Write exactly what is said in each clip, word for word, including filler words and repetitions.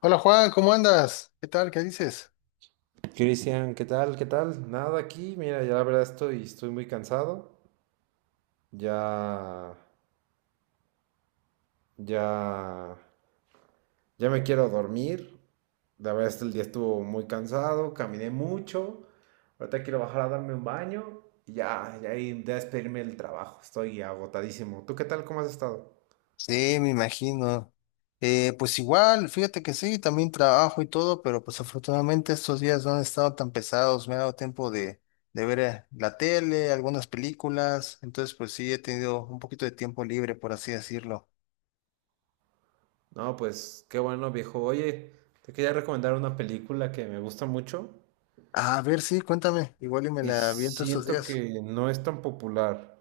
Hola Juan, ¿cómo andas? ¿Qué tal? ¿Qué dices? Cristian, ¿qué tal? ¿Qué tal? Nada aquí. Mira, ya la verdad estoy, estoy muy cansado. Ya, ya, ya me quiero dormir. La verdad es que el día estuvo muy cansado, caminé mucho. Ahorita quiero bajar a darme un baño y ya, ya ir a despedirme del trabajo. Estoy agotadísimo. ¿Tú qué tal? ¿Cómo has estado? Sí, me imagino. Eh, pues igual, fíjate que sí, también trabajo y todo, pero pues afortunadamente estos días no han estado tan pesados, me ha dado tiempo de, de ver eh, la tele, algunas películas, entonces pues sí, he tenido un poquito de tiempo libre, por así decirlo. No, pues qué bueno, viejo. Oye, te quería recomendar una película que me gusta mucho A ver, sí, cuéntame, igual y me y la aviento estos siento días. que no es tan popular.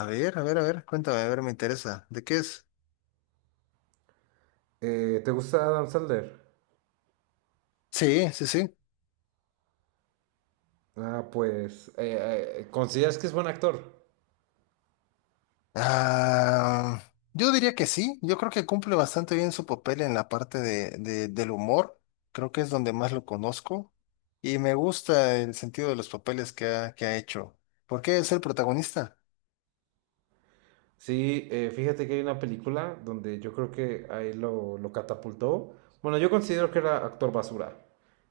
A ver, a ver, a ver, cuéntame, a ver, me interesa. ¿De qué es? Eh, ¿te gusta Adam Sandler? Sí, sí, sí. Ah, pues, eh, eh, ¿consideras que es buen actor? Ah, yo diría que sí, yo creo que cumple bastante bien su papel en la parte de, de- del humor, creo que es donde más lo conozco y me gusta el sentido de los papeles que ha, que ha hecho, porque es el protagonista. Sí, eh, fíjate que hay una película donde yo creo que ahí lo, lo catapultó. Bueno, yo considero que era actor basura,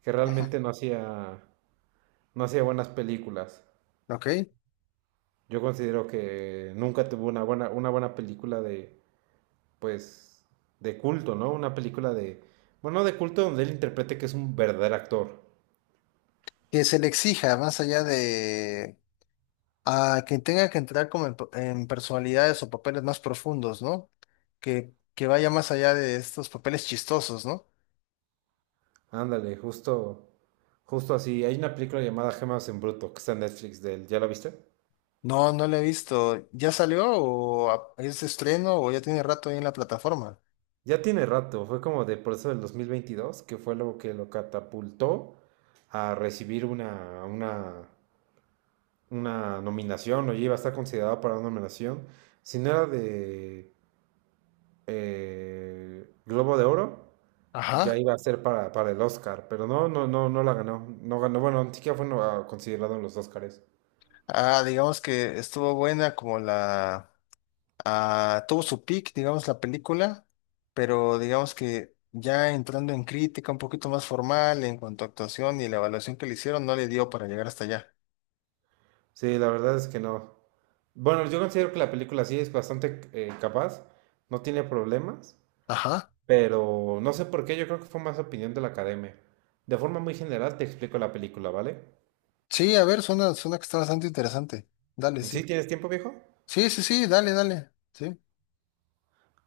que realmente no hacía, no hacía buenas películas. ¿Ok? Yo considero que nunca tuvo una buena una buena película de, pues, de culto, ¿no? Una película de, bueno, de culto donde él interprete que es un verdadero actor. Que se le exija más allá de a quien tenga que entrar como en, en personalidades o papeles más profundos, ¿no? Que, que vaya más allá de estos papeles chistosos, ¿no? Ándale, justo, justo así. Hay una película llamada Gemas en Bruto, que está en Netflix de él. ¿Ya la viste? No, no la he visto. ¿Ya salió o a- es de estreno o ya tiene rato ahí en la plataforma? Ya tiene rato, fue como de por eso del dos mil veintidós que fue lo que lo catapultó a recibir una, una, una nominación, o ya iba a estar considerado para una nominación. Si no era de eh, Globo de Oro, ya Ajá. iba a ser para, para el Oscar, pero no, no, no, no la ganó. No ganó, bueno, ni siquiera fue no- considerado en los Oscars. Ah, digamos que estuvo buena como la... ah, tuvo su peak, digamos, la película, pero digamos que ya entrando en crítica un poquito más formal en cuanto a actuación y la evaluación que le hicieron, no le dio para llegar hasta allá. Sí, la verdad es que no. Bueno, yo considero que la película sí es bastante eh, capaz, no tiene problemas. Ajá. Pero no sé por qué, yo creo que fue más opinión de la academia. De forma muy general te explico la película, ¿vale? Sí, a ver, suena, suena que está bastante interesante. Dale, ¿Sí sí. tienes tiempo, viejo? Sí, sí, sí, dale, dale. Sí.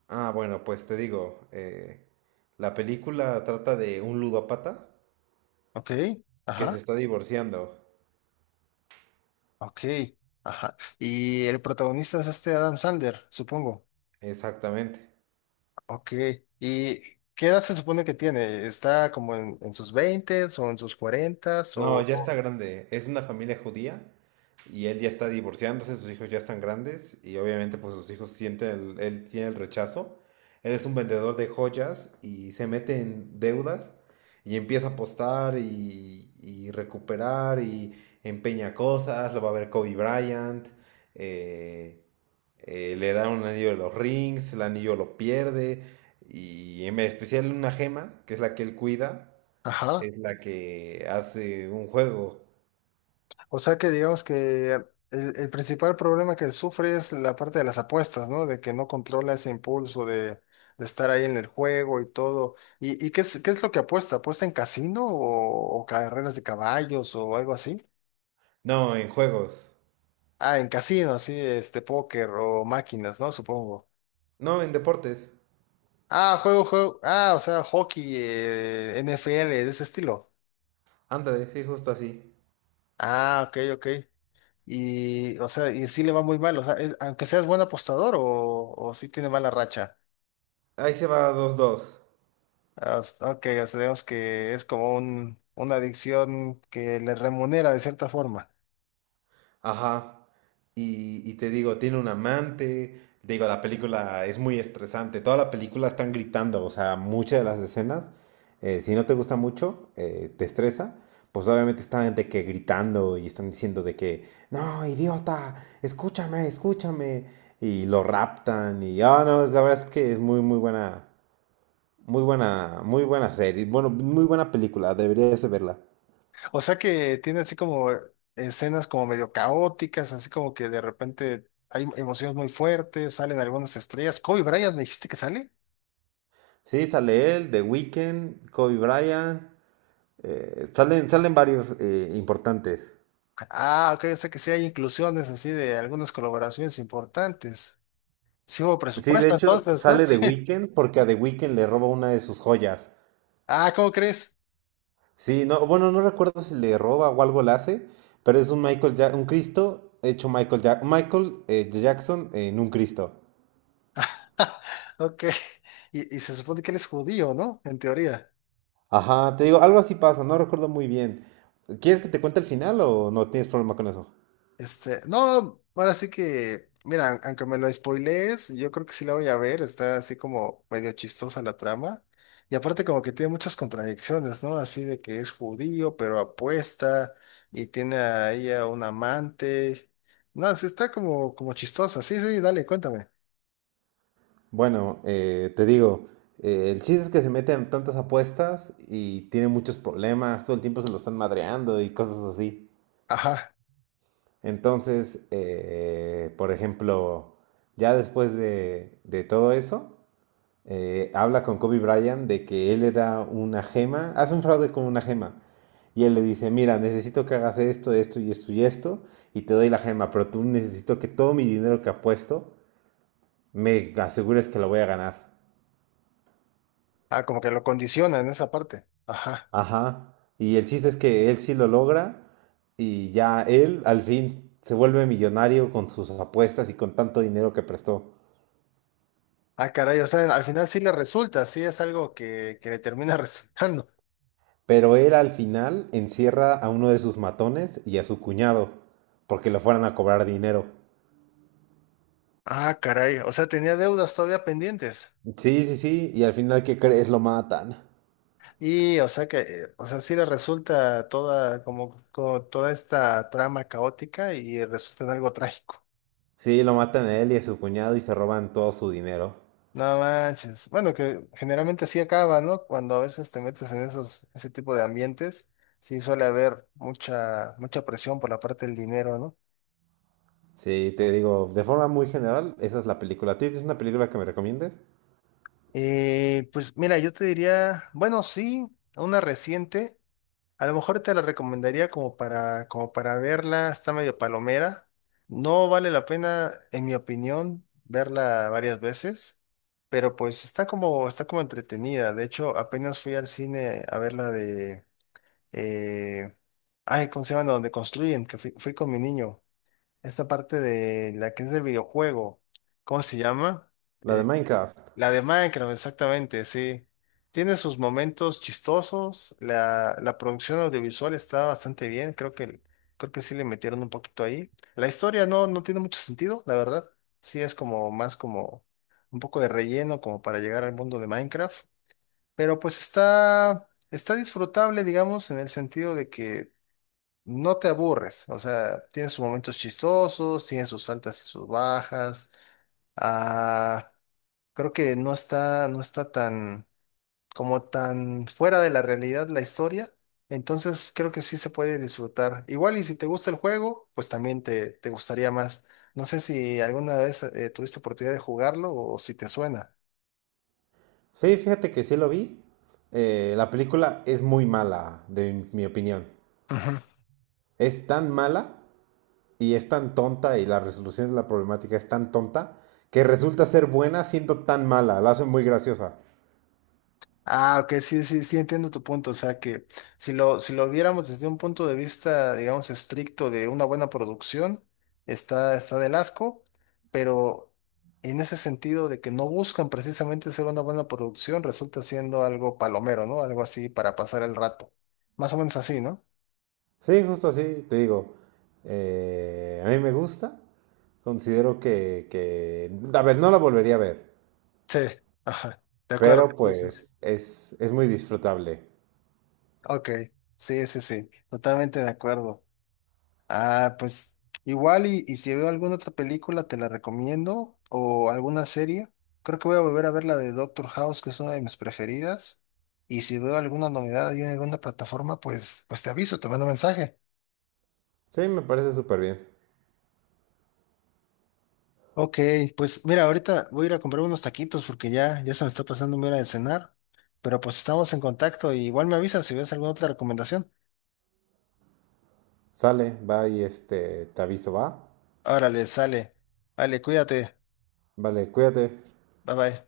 Ah, bueno, pues te digo, eh, la película trata de un ludópata Ok. que se Ajá. está divorciando. Ok, ajá. Y el protagonista es este Adam Sandler, supongo. Exactamente. Ok. ¿Y qué edad se supone que tiene? ¿Está como en, en sus veintes o en sus cuarentas? No, O, ya o está grande. Es una familia judía y él ya está divorciándose, sus hijos ya están grandes y obviamente pues sus hijos sienten, el- él tiene el rechazo. Él es un vendedor de joyas y se mete en deudas y empieza a apostar y, y recuperar y empeña cosas, lo va a ver Kobe Bryant, eh, eh, le da un anillo de los rings, el anillo lo pierde y en especial una gema, que es la que él cuida, Ajá. es la que hace un juego. O sea que digamos que el, el principal problema que sufre es la parte de las apuestas, ¿no? De que no controla ese impulso de, de estar ahí en el juego y todo. ¿Y, ¿y qué es, qué es lo que apuesta? ¿Apuesta en casino o, o carreras de caballos o algo así? No, en juegos. Ah, en casino, sí, este, póker o máquinas, ¿no? Supongo. No, en deportes. Ah, juego, juego. Ah, o sea, hockey, eh, N F L, de ese estilo. Ándale, sí, justo así. Ah, ok, ok. Y, o sea, y sí le va muy mal, o sea, es- aunque seas buen apostador o, o sí tiene mala racha. Ahí se va dos dos. Ah, s- ok, o sea, digamos que es como un, una adicción que le remunera de cierta forma. Ajá. Y, y te digo, tiene un amante. Digo, la película es muy estresante. Toda la película están gritando. O sea, muchas de las escenas, eh, si no te gusta mucho, eh, te estresa. Pues obviamente están de que gritando y están diciendo de que, no, idiota, escúchame, escúchame. Y lo raptan y, ah, no, es- la verdad es que es muy, muy buena, muy buena, muy buena serie. Bueno, muy buena película, deberías de verla. O sea que tiene así como escenas como medio caóticas, así como que de repente hay emociones muy fuertes, salen algunas estrellas. Kobe Bryant, ¿me dijiste que sale? Sí, sale él, The Weeknd, Kobe Bryant. Eh, salen, salen varios eh, importantes. Ah, ok, o sea que sí hay inclusiones así de algunas colaboraciones importantes. Sí hubo Sí, de presupuesto hecho, entonces, ¿no? sale The Sí. Weeknd porque a The Weeknd le roba una de sus joyas. Ah, ¿cómo crees? Sí, no, bueno, no recuerdo si le roba o algo le hace, pero es un Michael Ja- un Cristo hecho Michael Ja- Michael eh, Jackson en un Cristo. Ok. Y, y se supone que él es judío, ¿no? En teoría. Ajá, te digo, algo así pasa, no recuerdo muy bien. ¿Quieres que te cuente el final o no tienes problema con eso? Este, no, ahora sí que, mira, aunque me lo spoilees, yo creo que sí la voy a ver, está así como medio chistosa la trama. Y aparte como que tiene muchas contradicciones, ¿no? Así de que es judío, pero apuesta y tiene a ella un amante. No, sí está como, como chistosa. Sí, sí, dale, cuéntame. Bueno, eh, te digo, eh, el chiste es que se meten en tantas apuestas y tiene muchos problemas, todo el tiempo se lo están madreando y cosas así. Ajá. Entonces, eh, por ejemplo, ya después de, de todo eso, eh, habla con Kobe Bryant de que él le da una gema, hace un fraude con una gema. Y él le dice, mira, necesito que hagas esto, esto y esto y esto, y te doy la gema, pero tú necesito que todo mi dinero que apuesto me asegures que lo voy a ganar. Ah, como que lo condiciona en esa parte. Ajá. Ajá. Y el chiste es que él sí lo logra y ya él al fin se vuelve millonario con sus apuestas y con tanto dinero que prestó. Ah, caray, o sea, al final sí le resulta, sí es algo que, que le termina resultando. Pero él al final encierra a uno de sus matones y a su cuñado, porque lo fueran a cobrar dinero. Ah, caray, o sea, tenía deudas todavía pendientes. Sí, sí, sí, y al final, ¿qué crees? Lo matan. Y, o sea que, eh, o sea, sí le resulta toda, como, como toda esta trama caótica y resulta en algo trágico. Sí, lo matan a él y a su cuñado y se roban todo su dinero. No manches. Bueno, que generalmente así acaba, ¿no? Cuando a veces te metes en esos, ese tipo de ambientes, sí suele haber mucha, mucha presión por la parte del dinero, ¿no? Sí, te digo, de forma muy general, esa es la película. ¿Tú tienes una película que me recomiendes? Eh, pues mira, yo te diría, bueno, sí, una reciente. A lo mejor te la recomendaría como para, como para verla, está medio palomera. No vale la pena, en mi opinión, verla varias veces, pero pues está como, está como entretenida. De hecho, apenas fui al cine a ver la de, eh, ay, ¿cómo se llama? Donde construyen, que fui, fui con mi niño. Esta parte de la que es del videojuego, ¿cómo se llama? La de Minecraft. La de Minecraft, exactamente, sí. Tiene sus momentos chistosos. La, la producción audiovisual está bastante bien. Creo que, creo que sí le metieron un poquito ahí. La historia no, no tiene mucho sentido, la verdad. Sí es como más como un poco de relleno como para llegar al mundo de Minecraft. Pero pues está, está disfrutable, digamos, en el sentido de que no te aburres. O sea, tiene sus momentos chistosos, tiene sus altas y sus bajas. Ah. Creo que no está, no está tan, como tan fuera de la realidad la historia. Entonces creo que sí se puede disfrutar. Igual y si te gusta el juego, pues también te, te gustaría más. No sé si alguna vez eh, tuviste oportunidad de jugarlo o si te suena. Sí, fíjate que sí lo vi. Eh, la película es muy mala, de mi opinión. Ujú. Es tan mala y es tan tonta y la resolución de la problemática es tan tonta que resulta ser buena siendo tan mala, la hacen muy graciosa. Ah, ok, sí, sí, sí, entiendo tu punto. O sea, que si lo, si lo viéramos desde un punto de vista, digamos, estricto de una buena producción, está, está del asco, pero en ese sentido de que no buscan precisamente ser una buena producción, resulta siendo algo palomero, ¿no? Algo así para pasar el rato. Más o menos así, ¿no? Sí, justo así, te digo, eh, a mí me gusta, considero que, que, a ver, no la volvería a ver, Sí, ajá, de acuerdo. pero Sí, sí, sí. pues es, es muy disfrutable. Ok, sí, sí, sí, totalmente de acuerdo. Ah, pues igual y, y si veo alguna otra película te la recomiendo o alguna serie. Creo que voy a volver a ver la de Doctor House, que es una de mis preferidas. Y si veo alguna novedad ahí en alguna plataforma, pues, pues te aviso, te mando mensaje. Sí, me parece súper bien. Ok, pues mira, ahorita voy a ir a comprar unos taquitos porque ya, ya se me está pasando mi hora de cenar. Pero pues estamos en contacto y igual me avisas si ves alguna otra recomendación. Sale, va y este, te aviso, va. Órale, sale. Vale, cuídate. Vale, cuídate. Bye bye.